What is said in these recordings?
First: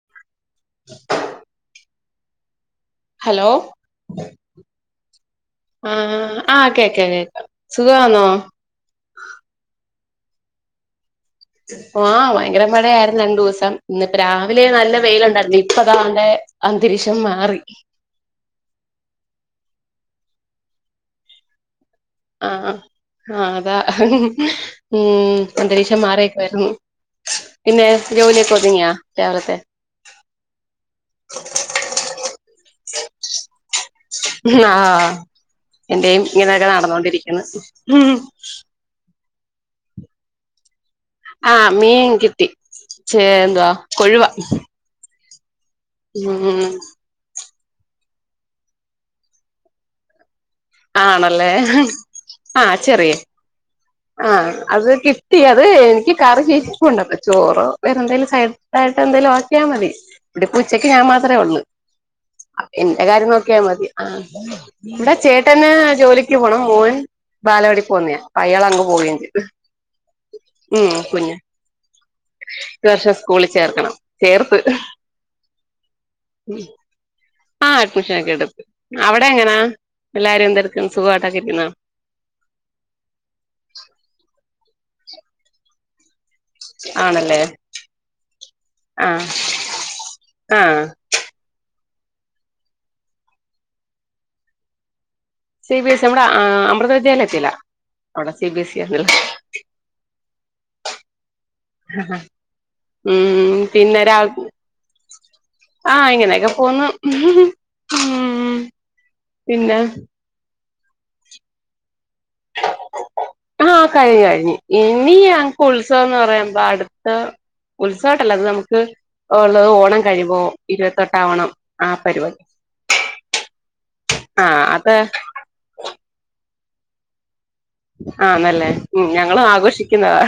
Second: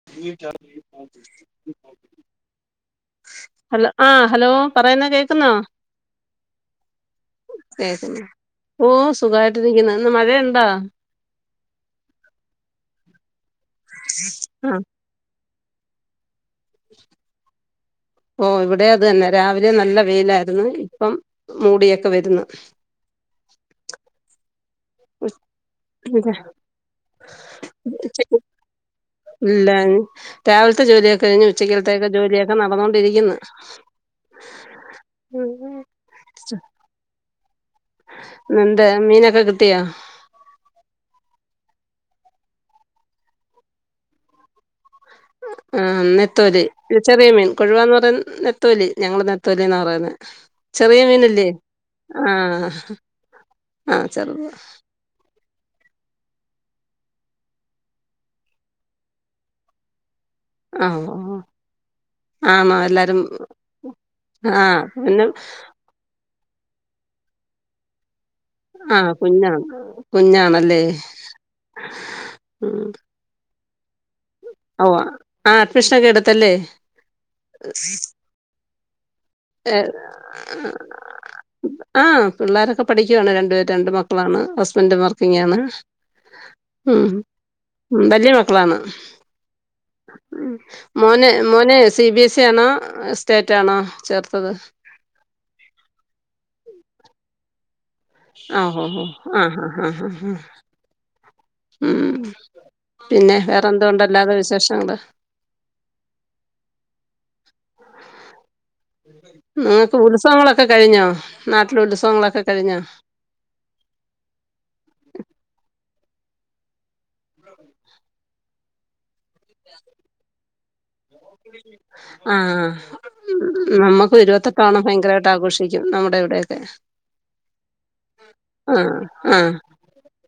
[unintelligible] Hello ആ hello പറയുന്ന കേക്കുന്നോ ആഹ് ആ കേക്കാം കേക്കാം കേക്കുന്നു. സുഖവാന്നോ ഓ സുഖവായിട്ടിരിക്കുന്നു ഇന്ന് മഴ ഒണ്ടോ ആഹ് ഭയങ്കര മഴയായിരുന്നു രണ്ട് ദിവസം ഇന്ന് ഇപ്പോ രാവിലെ ആഹ് നല്ല വെയിലുണ്ടായിരുന്നു ഇ പ്പ താണ്ടെ അന്തരീക്ഷം മാറി ഓ ഇവിടെയും അത് തന്നെ രാവിലെ നല്ല വെയിലായിരുന്നു ഇപ്പം മൂടിയൊക്കെ വരുന്ന് ആഹ് ആഹ് അതാ ഉം അന്തരീക്ഷം ഉച്ചക്ക് മാറിയേക്കുവായിരുന്നു പിന്നെ ജോലിയൊക്കെ ഒതുങ്ങിയാ രാവിലത്തെ ഇല്ല രാവിലത്തെ ജോലിയൊക്കെ കഴിഞ്ഞ് ഉച്ചക്കൽത്തെ ഒക്കെ ജോലിയൊക്കെ നടന്നോണ്ടിരിക്കുന്ന് ആഹ് എന്റെയും ഇങ്ങനൊക്കെ നടന്നോണ്ടിരിക്കുന്നു എന്താ മീനൊക്കെ കിട്ടിയൊ ആഹ് മീൻ കിട്ടി ചേ എന്തുവാ കൊഴുവ ആഹ് നെത്തോല് ഉം ചെറിയ മീൻ കൊഴുവാന്ന് പറ നെത്തോലി ഞങ്ങള് നെത്തോലീന്നാ പറയുന്നെ ചെറിയ മീനില്ലേ ആണല്ലേ ആഹ് ആഹ് അത് കിട്ടി അത് എനിക്ക് കറി ഇരിപ്പുണ്ട് അപ്പോ ചോറോ വേറെ എന്തേലും സൈ ഡായിട്ട് എന്തേലും ആക്കിയാൽ മതി ഇതിപ്പൊ ഉച്ചയ്ക്ക് ഞാൻ ആഹ് മാത്രേ ഉള്ളൂ ആണോ എന്റെ എല്ലാരും കാര്യം നോക്കിയാൽ മതി ആ ആഹ് ഇവിടെ പിന്നെ ചേട്ടന് ജോലി ക്ക് പോണം മോൻ ബാലവാടിയിൽ പോവുന്നെയാ [unintelligible] ആഹ് കോഴിണ്ട് കുഞ്ഞാണ് കുഞ്ഞാണല്ലേ ഉം പിന്നെ ഉം [unintelligible] സ്കൂളി ചേർക്കണം ചേർത്ത് ഓഹ് ആഹ് അഡ്മിഷനൊക്കെ എടുത്തല്ലേ ആ അഡ്മിഷൻ ഒക്കെ എടുത്ത് അവിടെ എങ്ങനാ ഏഹ് എല്ലാരും എന്തെടുക്കും സുഖമായിട്ടൊക്കെ ഇരിക്കുന്നോ ആ പിള്ളേരൊക്കെ പഠിക്കുവാണ് രണ്ടുപേരും രണ്ട് മക്കളാണ് ഹസ്ബൻഡും വർക്കിങ്ങ് ആണ് ഉം ആണല്ലേ വല്ലിയെ മക്കളാണ് ആഹ് ആഹ് മോന് മോന് സി ബി എസ് ഇ ആണോ സ്റ്റേറ്റ് ആണോ ചേർത്തത് സി ബി എസ് സി നമ്മുടെ അമൃത വിദ്യാലയത്തിലാ അവിടെ സി ഹ ബി എസ് ഇ ഹോ ഹ ആണല്ലോ ആഹ് ആഹ് ആഹ് ആഹ് ഉം പിന്നെ ഉം പിന്നെ വേറെന്തുണ്ട് രാ അല്ലാതെ വിശേഷങ്ങള് ആഹ് ഇങ്ങനെയൊക്കെ പോന്നു നിങ്ങക്ക് ഉത്സവങ്ങളൊക്കെ കഴിഞ്ഞോ നാട്ടിലെ ഉത്സവങ്ങളൊക്കെ കഴിഞ്ഞോ ആഹ് കഴിഞ്ഞ് കഴിഞ്ഞ് ഇനി ഞങ്ങക്ക് ഉത്സവംന്ന് പറയുമ്പോ അടുത്ത [unintelligible] നമുക്ക് ഉള്ളത് ഓണം കഴിയുമ്പോ ഇരുപത്തെട്ടാം ഓണം ആ പരിപാടി ആഹ് ഉ നമ്മുക്ക് ആഹ് [unintelligible] അത് ഭയങ്കരായിട്ട് ആഘോഷിക്കും നമ്മുടെ ഇവിടെ ഒക്കെ ആണല്ലേ ഉം ഞങ്ങളും ആഘോഷിക്കുന്നതാ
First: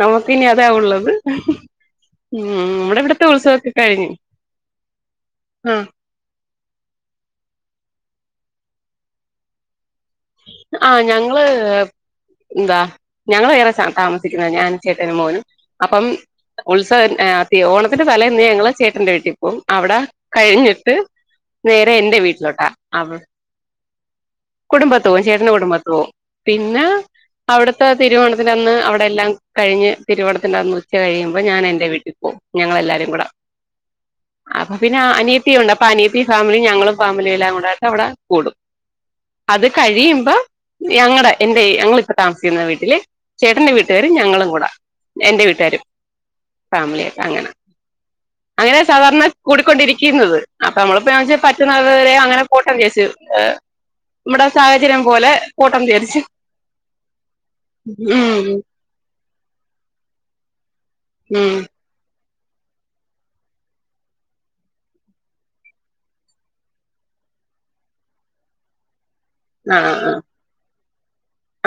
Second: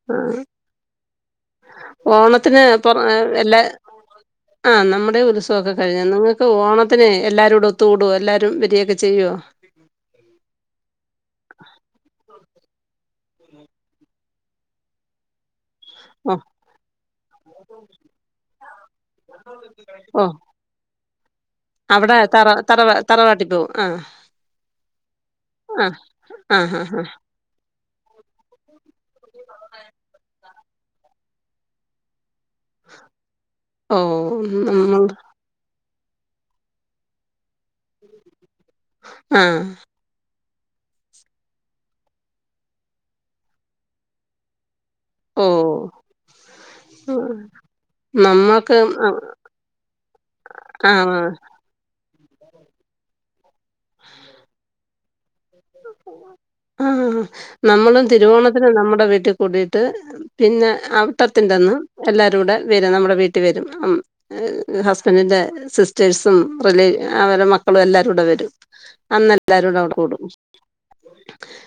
നമുക്ക് ആഹ് ഇനി അതാ ഉള്ളത്. ഉം ഓണത്തിന് നമ്മടെ ഇവിടത്തെ ഉത്സവൊക്കെ കഴിഞ് ആ നമ്മുടെ ഉത്സവൊക്കെ കഴിഞ്ഞു നിങ്ങ ക്ക് ഓണത്തിന് എല്ലാവരും കൂടെ ഒത്തു കൂടോ എല്ലാവരും വരിയൊക്കെ ചെയ്യുവൊ ആഹ് ഞങ്ങള് ന്താ ഞങ്ങള് വേറെ താമസിക്കുന്നെ ഞാനും ചേട്ടനും മോനും അപ്പം ഓഹ് ഉത്സവ ഏ ഓണത്തിന്റെ തലേന്ന് ഞങ്ങള് ചേട്ടന്റെ വീട്ടിൽ പോവും അവിടെ ഓഹ് കഴിഞ്ഞിട്ട് നേരെ എന്റെ അവിടെ തറ വീട്ടിലോട്ടാ തറവാ അവ തറവാട്ടിൽ പോവും ആഹ് കുടുംബത്ത് പോവും ചേട്ടന്റെ കുടുംബത്ത് ആഹ് പോവും ആഹ് പിന്നെ ആഹ് ആഹ് അവിടുത്തെ തിരുവോണത്തിൻ്റെ അന്ന് അവിടെ എല്ലാം കഴിഞ്ഞ് തിരുവോണത്തിന്റെ അന്ന് ഉച്ച കഴിയുമ്പോ ഞാൻ എന്റെ വീട്ടിൽ പോവും ഞങ്ങളെല്ലാരും കൂടെ ഓഹ് അപ്പൊ പിന്നെ നമ്മൾ അനിയ ത്തിയൊണ്ട് അപ്പ അനിയത്തി ഫാമിലി ഞങ്ങളും ഫാമിലി എല്ലാം കൂടെ അവടെ കൂടും ആഹ് അത് കഴിയുമ്പോ ഞങ്ങടെ എന്റെ ഞങ്ങളിപ്പ താമസിക്കുന്ന വീട്ടില് ചേട്ടന്റെ വീട്ടുകാരും ഞങ്ങളും കൂടെ എന്റെ വീട്ടാരും ഓഹ് ഫാമിലിയായിട്ട് അങ്ങനെ നമ്മക്ക് അങ്ങനെ സാധാരണ കൂടിക്കൊണ്ടിരിക്കുന്നത് അപ്പൊ നമ്മളിപ്പോ ആഹ് പറ്റുന്നത് വരെ അങ്ങനെ പോട്ടേന്ന് വിചാരിച്ച് നമ്മടെ സാഹചര്യം പോലെ കൂട്ടം ചേരിച്ച് ആഹ് ഹാ ഹ നമ്മളും ഉം തിരുവോണത്തിന് നമ്മടെ വീട്ടി കൂടീട്ട് പിന്നെ ഉം അവിട്ടത്തിന്റെ അന്ന് എല്ലാരൂടെ വരും നമ്മടെ വീട്ടിവരും ഹസ്ബന്റിന്റെ സിസ്റ്റേഴും റിലേ അവര്ടെ മക്കളും എല്ലാരൂടെ വരും അന്ന ആ എല്ലാരൂടെവിടെ കൂടും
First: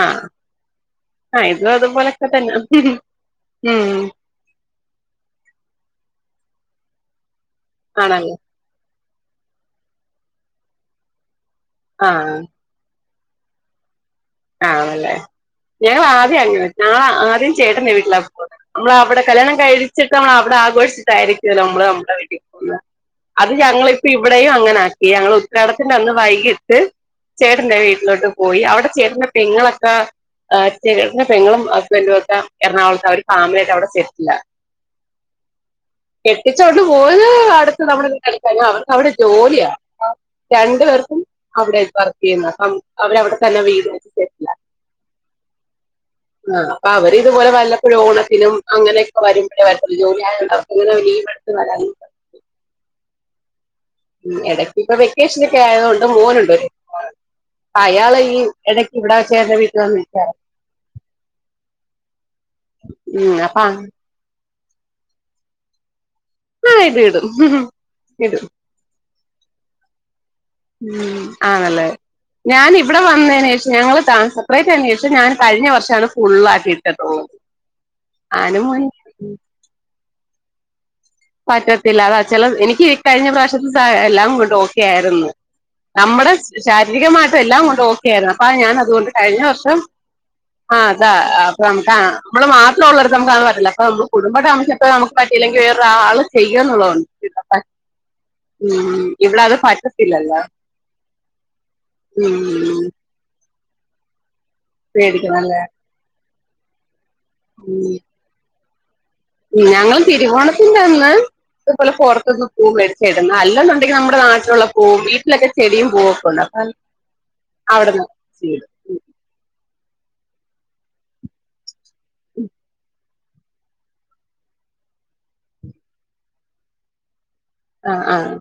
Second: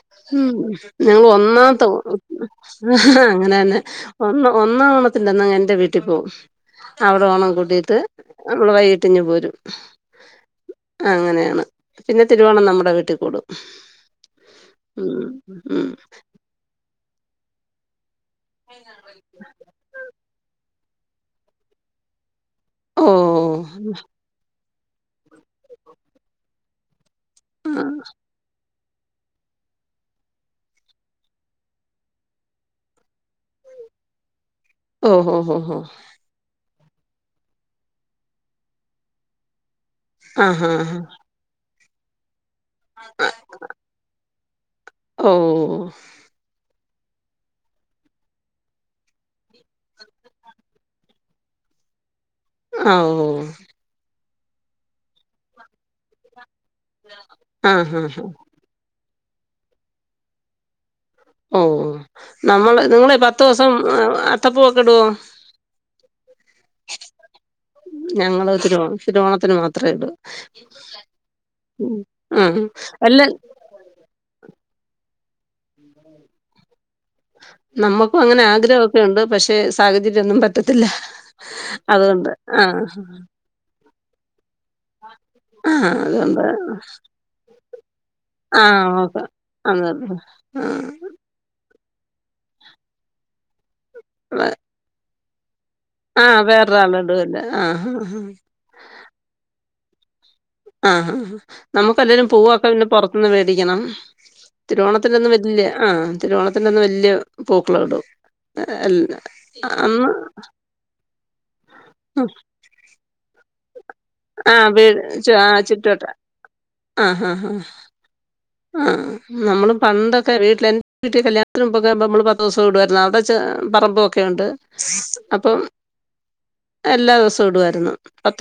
ആ ഉം ഞങ്ങള ആ ഇതും ഒന്നാമത്തെ അതുപോലൊക്കെ തന്നെ അങ്ങനെതന്നെ ഉം ഒന്ന ഒന്നാം ഓണത്തിന്റന്ന് എന്റെ വീട്ടി പോവും അവടെ ഓണം കൂടീട്ട് ആണല്ലേ നമ്മൾ വൈകിട്ടിങ്ങ്ഞ് പോരും അങ്ങനെണ് ആ പിന്നെ തിരുവോണം നമ്മുടെ വീട്ടി കൂടും ആണല്ലേ ഉം ഉം ഞങ്ങളാദ്യം അങ്ങനെ ഞങ്ങള് ആദ്യം ചേട്ടന്റെ വീട്ടിലാ പോവാ നമ്മള് അവടെ കല്യാണം കഴിച്ചിട്ട് നമ്മൾ അവടെ ആഘോഷിച്ചിട്ടായിരിക്കോല്ലൊ നമ്മള് നമ്മടെ വീട്ടി അത് ഞങ്ങളിപ്പ ഇവിടെയും അങ്ങനാക്കി ഞങ്ങള് ഉത്രാടത്തിന്റെ അന്ന് വൈകീട്ട് ചേട്ടന്റെ ഓ വീട്ടിലോട്ട് പോയി അവടെ ചേട്ടന്റെ പെങ്ങളൊക്ക ആഹ് ചേട്ടന്റെ പെങ്ങളും ഹസ്ബെന്റുക്കെ എറണാകുളത്ത അവര് ഫാമിലിയായിട്ട് അവിടെ സെറ്റില ഓഹ് ഹോ ഹോ ഹോ കെട്ടിച്ചോണ്ട് പോയത് അടുത്ത് നമ്മളവീടിനട്ത്ത അവർക്ക് അവടെ ജോലിയാ ആഹാ! രണ്ട് ആഹാ! പേർക്കും അവിടെ വർക്കെയ്യുന്ന അവരവിടെ തന്നെ വീട് സെറ്റില്ല ഓഹ് ആഹ് അപ്പ അവര് ഇതുപോലെ വല്ലപ്പഴും ഓണത്തിനും അങ്ങനെയൊക്കെ വരുമ്പഴേ വരതൊള്ള് ജോലി ആയോണ്ട് അവർക്കങ്ങനെ വലിയ ലീവ് ഇട്ത് വരാനും ആഹ് ഓഹ് എടക്ക് ഇപ്പൊ വെക്കേഷനൊക്കെ ആയതോണ്ട് മോനുണ്ട് അയാളെ ആഹാഹാ! ഈ എടയ്ക്കിവിടെ ചേട്ടന്റെ വീട്ടിവന്ന് നിക്കാറൊണ്ട് ഓഹ് നമ്മൾ നിങ്ങളെ ഉം അപ്പൊ ആ പത്തൂസം അത്തപ്പൂവൊക്കെ ഇടുവോ ആഹ് ഇടുടും ഞങ്ങള് തിരുവോണം തിരുവോണത്തിന് മാത്രെ ഇടൂ ഉം ആണല്ലേ ഉം. ഞാൻ ഇവിടെ അല്ല വന്നേനേഷം ഞങ്ങള് സപ്റേറ്റായേനേഷം ഞാൻ കഴിഞ്ഞ വർഷാണ് ഫുള്ളായ്ട്ട് ഇ നമ്മക്കും അങ്ങനെ ആഗ്രഹവൊക്കെയൊണ്ട് പക്ഷെ സാഹചര്യവൊന്നും പറ്റത്തില്ല പറ്റത്തില്ല അതാ അതുകൊണ്ട്. ചെല ആഹ്. എനിക്ക് കഴിഞ്ഞ പ്രാശത്തെസാ എല്ലാം കൊണ്ട് ഓക്കെ ആരുന്നു ആഹ്. നമ്മടെ അതുകൊണ്ട് ശാരീരികമാട്ടും എല്ലാം കൊണ്ട് ഓ ക്കേര്ന്നു അപ്പ ഞാൻ ആഹ്. അതുകൊണ്ട് ഓക്കെ. കഴിഞ്ഞ വർഷം അതെ. ആഹ് അതാ നമക്ക നമ്മള് മാത്രവൊള്ളടത്ത് നമക്കത് പറ്റില്ല അപ്പ നമ്മ കുടുംബായിട്ട് താമസിച്ചട്ട് നമുക്ക് പറ്റീല്ലെങ്കിൽ ആള് ആ വേറൊരാള് ചെയ്യന്നുള്ളതൊണ്ട് ഇടുവല്ലേ. ആഹ്. ആഹ്. ഉം ഇവിടത് പറ്റത്തില്ലല്ലോ ആഹ് നമുക്കല്ലേലും പൂവൊക്കെ ഉം പിന്നെ പൊറത്തുന്ന് മേടിക്കണം തിരുവോണത്തിന്റന്ന് പേടിക്കണല്ലേ വല്യ ആ തിരുവോണത്തിന്റെന്ന് വല്യ പൂക്കള്ടും എല്ല ഞങ്ങളും തിരുവോണത്തിന്റന്ന് ഇതുപോലെ പൊറത്തിന്ന് പൂ മേടിച്ചായിടുന്ന അല്ലെന്നുണ്ടെങ്കി നമ്മള നമ്മുടെ നാട്ടിലൊള്ള ആഹ് വീ പൂവും വീട്ടിലൊക്കെ ആഹ് ചെടിയും ചുറ്റുവട്ട പൂവൊക്കൊണ്ട് അപ്പ ആഹ് ആഹ് ആഹ് അവിട്ന്ന് ആഹ് നമ്മള് പണ്ടൊക്കെ വീട്ടിൽ എന്റെ വീട്ടിൽ കല്യാത്തിന് മുമ്പൊക്കെ നമ്മൾ പത്ത് ദിവസൊം ഇടുവാരുന്നു അവടെ ചെ പറമ്പുവൊക്കെയൊണ്ട് അപ്പം എല്ലാ ദിവസൊ ആഹ് ആഹ്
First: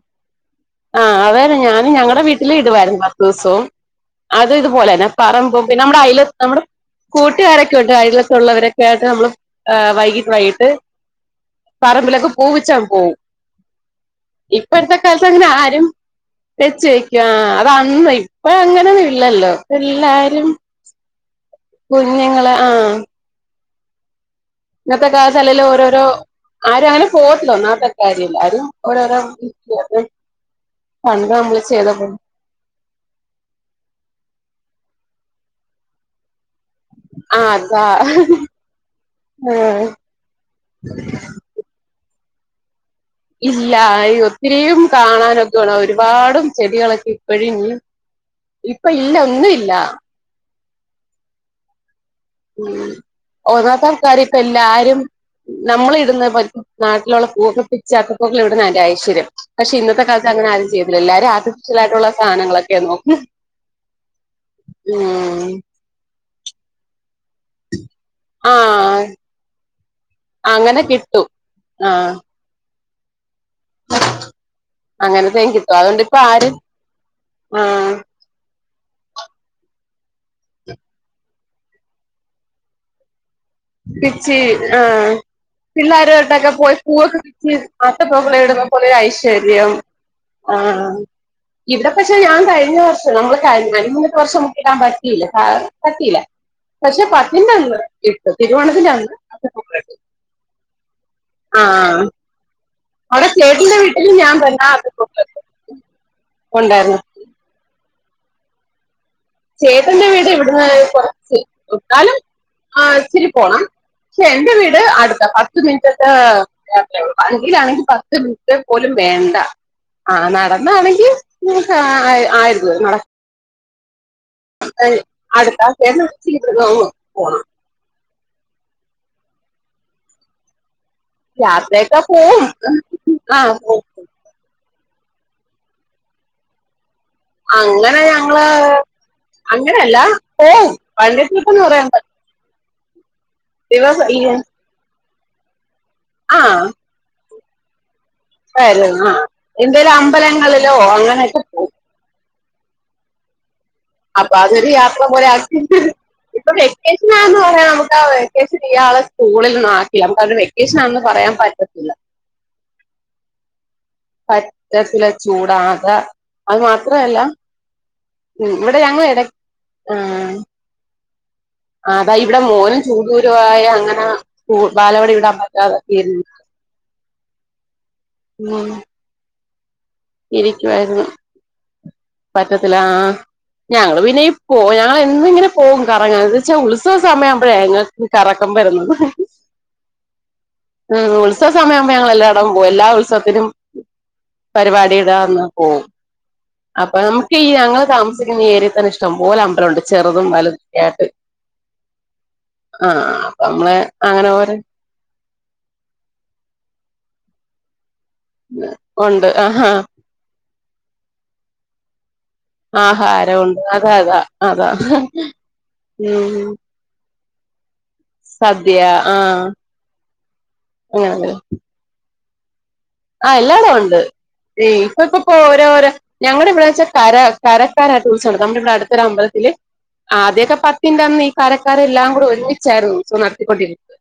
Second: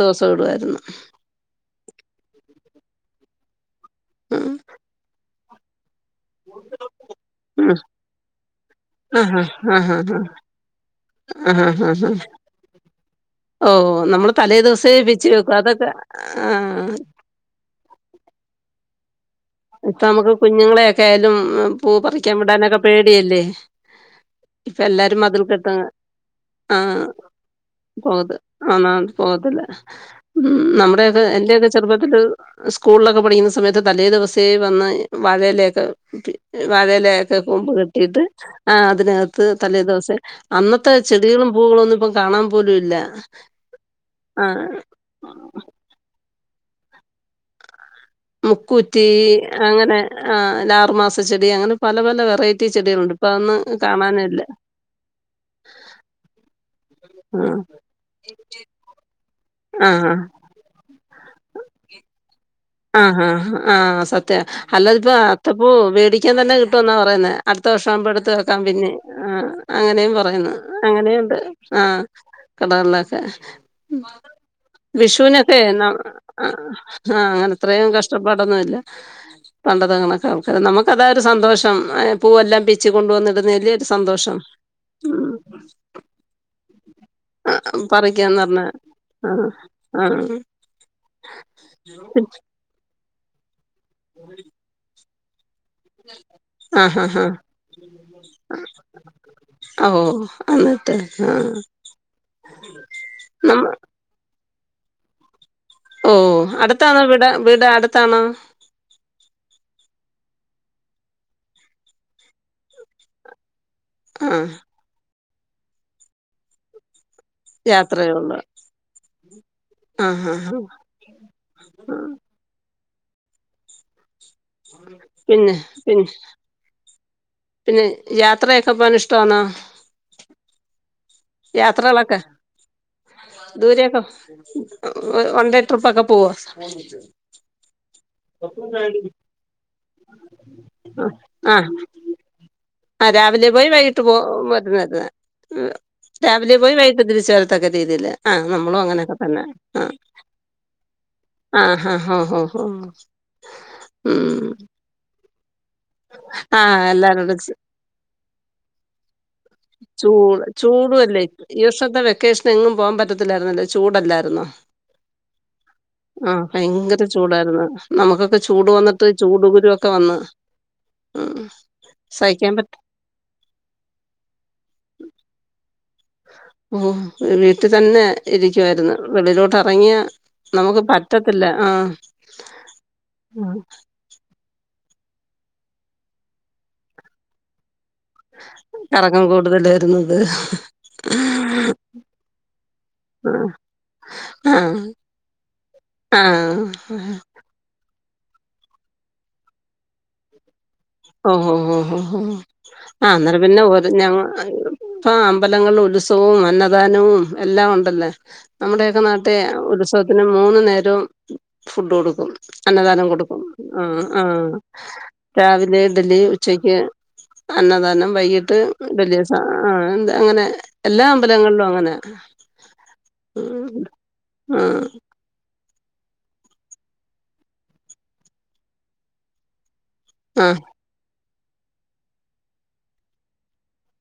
ആഹ് അതേന്നെ ഞാനും ഞങ്ങടെ വീട്ട് ട്ടില് ഇടുവാരുന്നു പത്തൂസോം അത് ഇതുപോലെന്നെ പറമ്പും പിന്നമ്മടെ അയ്ല നമ്മുടെ ആഹ് കൂട്ടുകാരൊക്കൊണ്ട് അയ്ലതുള്ളവരൊക്കായിട്ട് നമ്മള് ആഹ് ആഹ് ആഹ് വൈകീട്ട് വൈകീട്ട് ആഹ് ആഹ് ആഹ് ആഹ് പറമ്പിലൊക്കെ പൂവിച്ചാൻ പോവും ഓഹ് നമ്മള് തലേ ദിവസേ ഇപ്പോഴത്തെ പിച്ച് വെക്കും അതൊക്കെ ആഹ് ആഹ് അതെന്ന് ഇപ്പ അങ്ങനെയന്നല്ലല്ലോ ഇപ്പ നമുക്ക് കുഞ്ഞുങ്ങളെൊക്കെ ആയാലും പൂ പറിക്കാൻ കുഞ്ഞുങ്ങള് ആ വിടാനൊക്കെ പേടിയല്ലേ ഇപ്പ ഇന്നത്തെ എല്ലാരും കാലത്ത് മതിൽ കെട്ട അല്ലേലും ഓരോരോ ആരും ആഹ് അങ്ങനെ പോവത്തില്ല ഒന്നാമത്തെ കാര്യം പോത് എല്ലാരും ആ ഓരോരോ പോതലെ ഉം നമ്മുടെ ഒക്കെ പണ്ട് നമ്മള് എന്റെയൊക്കെ ചെയ്ത പോലെ ചെറുപ്പത്തില് സ്കൂളിലൊക്കെ പഠിക്കുന്ന സമയത്ത് തലേ ദിവസേ വന്ന് വാഴയിലൊക്കെ വാഴയിലെ ആ കൊമ്പ് അതാ കെട്ടിട്ട് ആ അതിനകത്ത് ആഹ് തലേദിവസേ അന്നത്തെ ചെടികളും പൂകളും ഒന്നും ഇപ്പം കാണാൻ പോലും ഇല്ല ഇല്ല ആ ഒത്തിരിയും കാണാനൊക്കെ വേണം ഒരുപാടും ചെടികളൊക്കെ ഇപ്പോഴും ഇനി ഇപ്പൊ ഇല്ല ഒന്നും ഇല്ല ആഹ് ആറുമാസ ചെടി അങ്ങനെ പല പല വ ഉം ഓതാത്ത ആൾകാര് ഇപ്പ എല്ലാരും നമ്മൾ ഇടന്ന് നാട്ടിലുള്ള ആ പൂക്കെ പിച്ചാക്കപ്പക്കൾ ഇവിടുന്നതിന്റെ ഐശ്വര്യം പക്ഷെ ആ ആ ഇന്നത്തൊകാലത്ത് അങ്ങനെ ആരും ചെയ്തില്ല എല്ലാരും ആർട്ടിഫിഷ്യൽ ആയിട്ടുള്ള സാധനങ്ങളക്ക ആഹ് ആഹ് ആഹ് സത്യം അല്ലാതി ഇപ്പ ഉം അത്തപ്പോ വേടിക്കാൻ തന്നെ കിട്ടുവ എന്നാ പറയുന്നെ അടുത്ത വർഷം ആവുമ്പോ എടുത്ത വെക്കാൻ പിന്നെ ആഹ് ആ അങ്ങനെയും പറയുന്നു അങ്ങനെ കിട്ടും അങ്ങനെയുണ്ട് ആഹ് [unintelligible] അങ്ങനത്തെയും വിഷുവിനൊക്കെ കിട്ടും അതുകൊണ്ട് ഇപ്പ ആരും ആഹ് അങ്ങ ആഹ് ഇഷ്ട്ടപെടിനില്ല പണ്ടത്തെകണക്ക് ആൾക്കാർ നമുക്ക് അതാ ഒരു സന്തോഷം പൂവല്ലാം പിച്ചി കൊണ്ടുവന്ന് ച്ചി ആ പിള്ളരോട്ടൊക്കെ പോയി പൂവക്കെ ആഹ് ആത്തപ്പൂക്കൾ പറിക്കാന്ന് ഇടുന്ന പറഞ്ഞാ പോലെ ആഹ് ഐശ്വര്യം ആഹ് ആഹ് ഇവിടെ പക്ഷെ ഞാൻ കഴിഞ്ഞ വർഷം നമ്മൾ വർഷം മുക്കിടാൻ പറ്റിയില്ല പറ്റില്ല ആഹ് പക്ഷെ ആഹ് പത്തിൻ്റെ അന്ന് തിരുവോണത്തിൻ്റെ അന്നു ആഹ് ഓഹ് എന്നിട്ട് ആഹ് അവിടെ നമ്മ ചേട്ടന്റെ വീട്ടിൽ ഞാൻ വന്നാ ആഹ് ഓ അടുത്താണോ വീട് വീട് അടുത്താണോ ചേട്ടന്റെ വീട് ഇവിടുന്ന് കൊറച്ച് ഇട്ടാലും ആ ഇത്തിരി പോണം പക്ഷെ ആഹ് എന്റെ വീട് അടുത്ത പത്ത് മിനിറ്റത്തെ അതിലാണെങ്കിൽ പത്ത് യാത്രയുള്ള മിനിട്ട് പോലും വേണ്ട ആഹ് നടന്നാണെങ്കിൽ ആഹ് ആയിരുന്നു നട പിന്നെ അടുത്താ പിന്നെ ആസയീ പോണം പിന്നെ യാത്രയൊക്കെ പോകൻ ഇഷ്ടമാന്നോ യാത്രയൊക്കെ യാത്രകളൊക്കെ പോവും ആ പോവും. ദൂരൊക്കെ വൺ ഡേ ട്രിപ്പ് ഓകെ പോകുവോ അങ്ങനെ ഞങ്ങള് അങ്ങനെയല്ല പോവും ഓൺ വൻ ഡേ ട്രിപ്പ് എന്ന് പറയാൻ ആ രാവിലെ പോയി വൈകിട്ട് ദിവസം പോ ഈ- വരുന്നുന്ന ആ രാവിലെ പോയി വൈകിട്ട് തിരിച്ച് വരും തക രീതിയില്ല ആഹ് നമ്മളും വരും ആ അങ്ങനെയൊക്കെ തന്നെ എന്തേലും അമ്പലങ്ങളിലോ അങ്ങനെയൊക്കെ പോകും ആഹ് ആഹ് ഹ ഹ അപ്പ അവരെ പോലെ യാത്ര ആകീട്ട് ഇപ്പൊ ആഹ് വെക്കേഷൻ എല്ലാരോടും ആണെന്ന് പറയാ നമുക്ക് ആ വെക്കേഷൻ ഈ ആള സ്കൂളിൽന്നും ആക്കി നമു ചൂട് ഇംഗ്ലീഷ് ആണെന്ന് ചൂടുവല്ലേ പറയാൻ ഈ പറ്റത്തില്ല വർഷത്തെ വെക്കേഷൻ എങ്ങും പോവാൻ പറ്റത്തില്ലായിരുന്നല്ലോ ചൂടല്ല പറ്റത്തില ചൂടാകെ ആഹ് ഭയങ്കര ചൂടായിരുന്നു നമുക്കൊക്കെ ഉം, ചൂട് ഇവിടെ ഞങ്ങൾ വന്നിട്ട് ഇട ചൂട് കുരു ഒക്കെ വന്ന് ആഹ് ആഹ് ആ അതാ ഇവിടെ മോനും ചൂട് കുരു ആയി അങ്ങനെ ബാലവടി വിടാൻ പറ്റാതെ തീ ഓ വീട്ടിൽ തന്നെ ഉം, ഇരിക്കുവായിരുന്നു വെളിയിലോട്ട് ഇറങ്ങിയ നമുക്ക് ഇരിക്കുവായിരുന്നു പറ്റത്തില്ല ആഹ് പറ്റത്തില്ല ആ ഞങ്ങള് പിന്നെയും പോ ഞങ്ങൾ എന്നും ഇങ്ങനെ പോകും കറങ്ങാ എന്ന് വെച്ചാൽ ഉത്സവമയാവുമ്പോഴെ ഈ കറക്കം വരുന്നത് കറക്കം കൂടുതൽ വരുന്നത് ഉ ഉത്സവ സമയ ആകുമ്പോ ഞങ്ങ എല്ലായിടം പോകും എല്ലാ ഉത്സവത്തിനും ആഹ് അന്ന് പോവും ആഹ് അപ്പൊ നമുക്ക് ഈ ഞങ്ങള് താമസിക്കുന്ന ഏരിയയിൽ തന്നെ ഇഷ്ടം പോലെ അമ്പലം ഉണ്ട് ചെറുതും വലതും ഓഹ് ഓഹ് ഓഹ് ഓഹ് ഓഹ് ആഹ് ആ അന്നേരം അപ്പൊ പിന്നെ നമ്മള് ഓരും അങ്ങനെ ഞങ്ങ- ഓരോ ആ അമ്പലങ്ങളിൽ ഉത്സവും അന്നദാനവും എല്ലാം ഉണ്ടല്ലേ നമ്മുടെയൊക്കെ ഉണ്ട് നാട്ടെ ആഹാ ഉത്സവത്തിന് മൂന്നു നേരവും ഫുഡ് കൊടുക്കും അന്നദാനം കൊടുക്കും ആഹാരമുണ്ട് അതാ ആഹ് അതാ ആഹ് അതാ രാവിലെ ഇഡലി ഉം ഉച്ചയ്ക്ക് അന്നദാനം വൈകിട്ട് സദ്യ വല്യസ ആഹ് ആ എന്ത അങ്ങനെ എല്ലാ അങ്ങനെ അമ്പലങ്ങളിലും അങ്ങനെ ആ എല്ലാടും ഉണ്ട് ഈ ആഹ് ഇപ്പപ്പോ ഓരോരോ ഞങ്ങടെ ഇവിടെച്ചാൽ കര കരക്കാരായ ടൂഷൺ എടുക്ക നമ്മുടെ ഇവിടെ അടുത്തൊരു അമ്പലത്തില് ആദ്യൊക്കെ ആഹ് പത്തിന്റെ അന്ന് ഈ കാരക്കാരെ എല്ലാം കൂടെ ഒമിച്ചായിരുന്നു ഉത്സവം നടത്തിക്കൊണ്ടിരുന്നത്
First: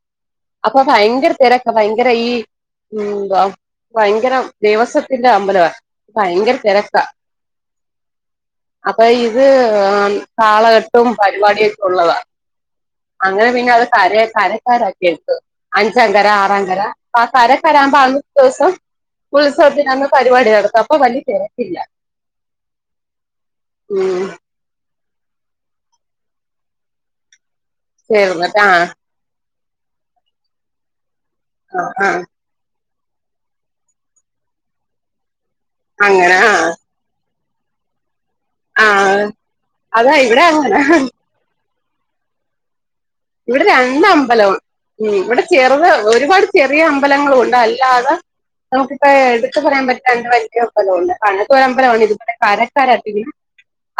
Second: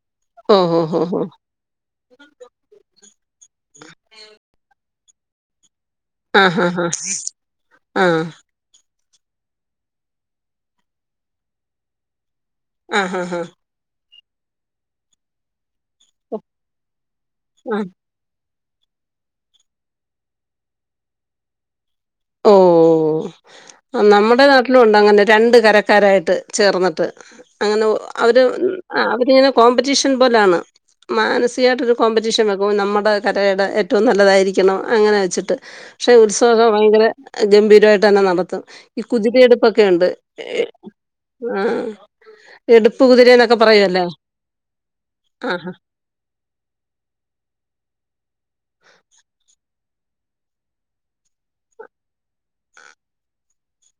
ഓഹ് അപ്പൊ ഓഹ് ഓഹ് ഓഹ് ഭയങ്കര തിരക്കാ ഭയങ്കര ഈ എന്താ ഭയങ്കരം ദേവസത്തിന്റെ അമ്പലവാ ഭയങ്കര ആഹ് ആഹ് തിരക്കാ ആഹ് അപ്പൊ ഇതും കാളകെട്ടും പരിപാടിയൊക്കെ ഉള്ളതാ ആഹ് ആഹ് ആഹ് അങ്ങനെ പിന്നെ അത് കര കരക്കാരക്കി എടുത്തു അഞ്ചാം കര ആറാം കര അപ്പ കാരെ ആഹ് കാരാകുമ്പോ അന്നത്തെ ദിവസം ഉത്സവത്തിന അന്ന് പരിപാടി നടത്തും അപ്പൊ വല്യ തിരക്കില്ല ഓഹ് ഉം നമ്മുടെ നാട്ട- അങ്ങനെ രണ്ട് കരക്കാരായിട്ട് ചേർന്നിട്ട് അങ്ങനെ അവര് ആ അവര് ഇങ്ങനെ കോമ്പറ്റീഷൻ പോലാണ് ആ മാനസികമായിട്ടൊരു ആ കോമ്പറ്റീഷൻ വെക്കുമ്പ നമ്മുടെ കരയുടെ ഏറ്റവും നല്ലതായിരിക്കണം അങ്ങനെ വെച്ചിട്ട് പക്ഷേ അങ്ങനെ ആ ഉത്സവൊക്കെ ഭയങ്കര ഗംഭീരമായിട്ട് തന്നെ നടത്തും ആ ഈ കുതിരയെടുപ്പൊക്കെ ഉണ്ട് അതാ ഇവിടെ അങ്ങനെ ആഹ് എടുപ്പ് കുതിര ഇവിടെ രണ്ട് അമ്പലവും ഉം ഇവിടെ ആഹ് ചെറുത് ഒരുപാട് ചെറിയ അമ്പലങ്ങളും ഉണ്ട് അല്ലാതെ നമുക്കിപ്പ എടുത്ത് പറയാൻ പറ്റുണ്ട രണ്ട് വലിയ അമ്പലം ണ്ട് കനത്തരമ്പല ഇപോലെ കരക്കാര പിന്നെ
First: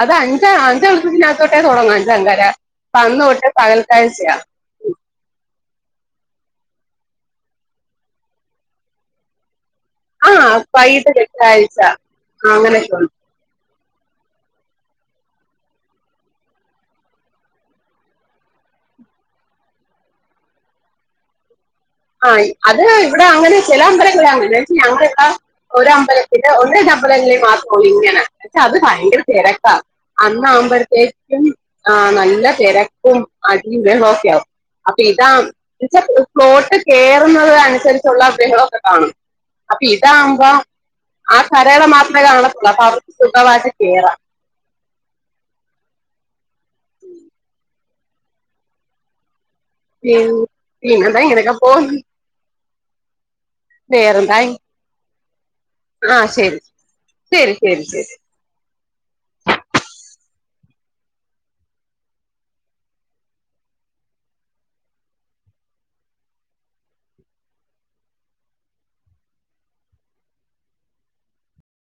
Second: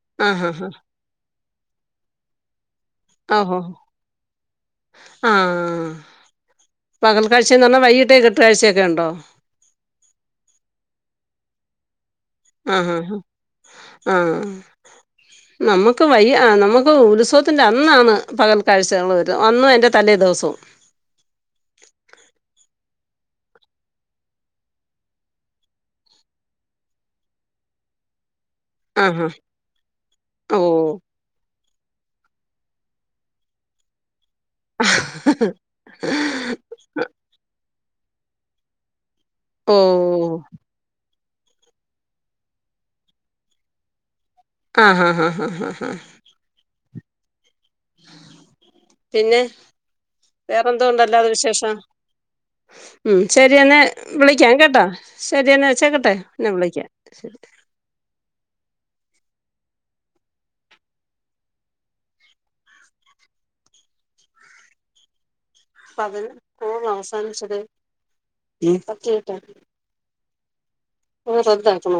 അത് അഞ്ച ആഹ് ആഹ് അഞ്ച അതിനകത്തോട്ടെ തുടങ്ങും അഞ്ചാങ്കര അപ്പ അന്ന് തൊട്ടേ ഓഹോ പകൽ കാഴ്ചയാ ആഹ് പകൽക്കാഴ്ച്ചെന്ന് പറഞ്ഞാൽ വൈകിട്ടേ കെട്ടുകാഴ്ചയൊക്കെ ഉണ്ടോ ആ വൈകിട്ട് കെട്ട് കാഴ്ച ആഹ് ആഹ് ആഹ് നമുക്ക് വയ്യ നമുക്ക് ഉത്സവത്തിൻ്റെ അന്നാണ് പകൽക്കാഴ്ചകൾ വരുന്നത് അന്നും അതിൻ്റെ തലേ ദിവസവും ആ അത് ഇവിടെ അങ്ങനെ ചില അമ്പലങ്ങളങ്ങനെ ഞങ്ങളെ ഇവിട ഒരു അമ്പലത്തിന്റെ ഒരു അമ്പലങ്ങളിൽ മാത്രോ ഇങ്ങനെ പക്ഷെ അത് ഭയങ്കര ആഹാ തിരക്കാ ഓ അന്നാകുമ്പോഴത്തേക്ക് വും ആ നല്ല തിരക്കും അടീം ബഹളോം ഒക്കെ ആവും അപ്പൊ ഇതാ എന്നച്ച ഫ്‌ളോട്ട് കേറുന്നത് അനുസരിച്ചുള്ള ബഹളൊക്കെ കാണും ഓ അപ്പം ഇതാവുമ്പോ ആ കരയുടെ മാത്രമേ കാണത്തുള്ളൂ അപ്പൊ അവർക്ക് സുഖമായിട്ട് കേറാം ആഹ് ആഹ് ആഹ് ആഹ് ആഹ് ആഹ് പിന്നെ വേറെന്തോ പിന്നെന്താ ഉണ്ടല്ലാതെ ഇങ്ങനെയൊക്കെ വിശേഷം പോകും ഉം ശരിയെന്ന വേറെന്തായി വിളിക്കാം കേട്ടോ ശരി എന്നാ വെച്ചേക്കട്ടെ ആ എന്നാ ശരി വിളിക്കാം ശരി ശരി ശരി അപ്പതിനന് ഓ അവസാനിച്ചത് പ [unintelligible] അത് റദ്ദാക്കണം